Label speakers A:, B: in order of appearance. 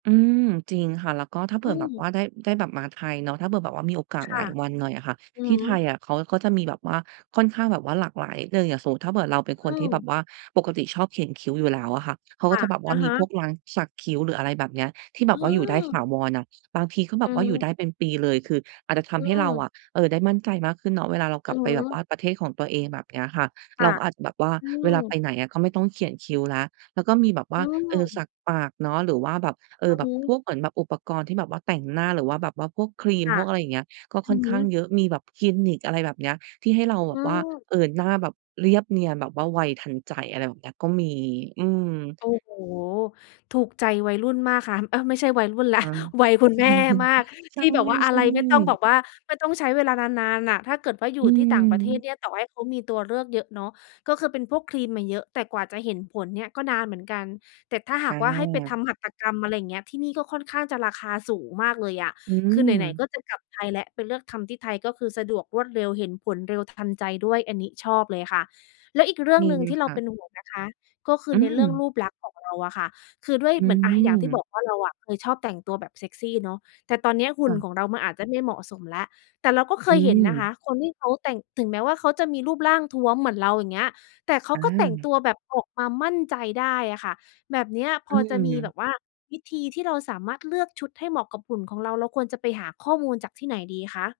A: อืม จริงค่ะ แล้วก็ถ้าเผ
B: อ
A: ื
B: ื
A: ่อแบบว
B: ม
A: ่าได้ ได้แบบมาไทยเนาะ ถ้าเผื่อแบบว่ามีโอกาส
B: ค่
A: หล
B: ะ
A: ายวันหน่อยค่ะ
B: อื
A: ท
B: อ
A: ี่
B: ฮ
A: ไ
B: ึ
A: ทยอะเขาก็จะมีแบบว่าค่อนข้างแบบว่าหลากหลายเลย อย่างสมมุติถ้าเผื่อเราเป็นค
B: อ
A: นที่แบ
B: ือ
A: บว่าปกติชอบเขียนคิ้วอยู่แล้วอะค่ะ เขา
B: ค
A: ก็
B: ่ะ
A: จะแบบว่
B: อ
A: า
B: ะ
A: ม
B: ฮ
A: ี
B: ะ
A: พวกร้านสักคิ้ว หรืออะไรแบบเนี้ย ที่แบ
B: อื
A: บว่าอยู่ได้ถา
B: อ
A: วรอะ บางทีก็แบ
B: อื
A: บว่าอยู่
B: อ
A: ได้เป็นปีเลย คืออาจจะท
B: อื
A: ำให้เรา
B: อ
A: อะ เออ ได้มั่นใจมากขึ้นเนาะ เวลาเราก
B: อื
A: ลับ
B: อ
A: ไป
B: ฮ
A: แบบ
B: ึ
A: ว่าประเทศของตัวเองแบบเนี้ยค่ะ
B: ค
A: เ
B: ่
A: รา
B: ะ
A: ก็อาจจะแบบว่า
B: อื
A: เวลาไป
B: อ
A: ไหนอะ ก็ไม่ต้องเขียนคิ้วแล้ว แล้วก็มีแบบว่
B: อ
A: า
B: ื
A: เออ ส
B: อ
A: ักปากเนาะ หรือว่าแบบ เอ
B: อ
A: อ
B: ือ
A: แบ
B: ฮ
A: บพ
B: ึ
A: วกเหมือนแบบอุปกรณ์ที่แบบว่าแต่งหน้า หรือว่าแบบว่าพวกครีม
B: ค่
A: พ
B: ะ
A: วกอะไรอย่างเงี้ย ก็
B: อ
A: ค
B: ื
A: ่อ
B: อ
A: น
B: ฮ
A: ข้าง
B: ึ
A: เยอะ มีแบบคลินิก อะไรแบบเนี้ย ที่ให้เราแบ
B: อื
A: บว่า
B: อ
A: เอ่อ หน้าแบบเรียบเนียนแบบว่าไวทันใจ อะไรแบบนี้ ก็มี อืม
B: โอ้โฮ ถูกใจวัยรุ่นมากค่ะ เอ๊ย ไม่ใช่วัยรุ่นแล้
A: อ
B: ว
A: า
B: วัยคุณแม่มาก
A: ใช
B: ท
A: ่
B: ี่แบบว่าอะไร ไม่ต้องแบ
A: ๆ
B: บว่า ไม่ต้องใช้เวลานาน ๆ น่ะ ถ้าเกิดว่าอย
A: อื
B: ู่ที่ต่างประเทศ
A: ม
B: เนี่ย ต่อให้เขามีตัวเลือกเยอะเนาะ ก็คือเป็นพวกครีมอะเยอะ แต่กว่าจะเห็นผลเนี่ยก็นานเหมือนกัน แต่ถ้าห
A: อ
B: ากว่า ให้ไปท
A: า
B: ำหัตถกรรม อะไรเงี้ย ที่นี่ก็ค่อนข้างจะราคาสูงมากเลยอะ
A: อื
B: คือไหน ๆ
A: ม
B: ก็จะกลับไทยแล้ว ไปเลือกทำที่ไทยก็คือสะดวกรวดเร็วเห็นผลเร็วทันใจด้วย อันนี้ชอบเลยค่ะ แล้วอีกเรื่อ
A: ม
B: ง
A: ี
B: หนึ่งที่เ
A: ค
B: รา
A: ่
B: เป
A: ะ
B: ็นห่วงนะคะ ก็คื
A: อ
B: อ
A: ื
B: ในเรื่อง
A: ม
B: รูปลักษณ์ของเราอะค่ะ คือด้วย
A: อื
B: เหมือน อา อย่างที่บ
A: ม
B: อกว่า เราอะเคยชอบแต่งตัวแบบเซ็กซีเนาะ แต่ตอนเนี้ยห
A: ค
B: ุ่
A: ่
B: น
A: ะ
B: ของเรามันอาจจะไม่เหมาะสมแล้ว แต่เราก็เค
A: อื
B: ยเห็นนะ
A: ม
B: คะ คนที่เขาแต่ง ถึงแม้ว่าเขาจะมีรูปร่างท้วมเหมือนเรา อย่างเงี้ย แต่เขา
A: อ
B: ก็แต่ง
A: า
B: ตัวแบบออกมามั่นใจได้อะค่ะ แบบเนี้ย
A: อ
B: พ
A: ื
B: อจะมีแบ
A: ม
B: บว่า วิธีที่เราสามารถเลือกชุดให้เหมาะกับหุ่นของเรา เราควรจะไปหาข้อมูลจากที่ไหนดีคะ?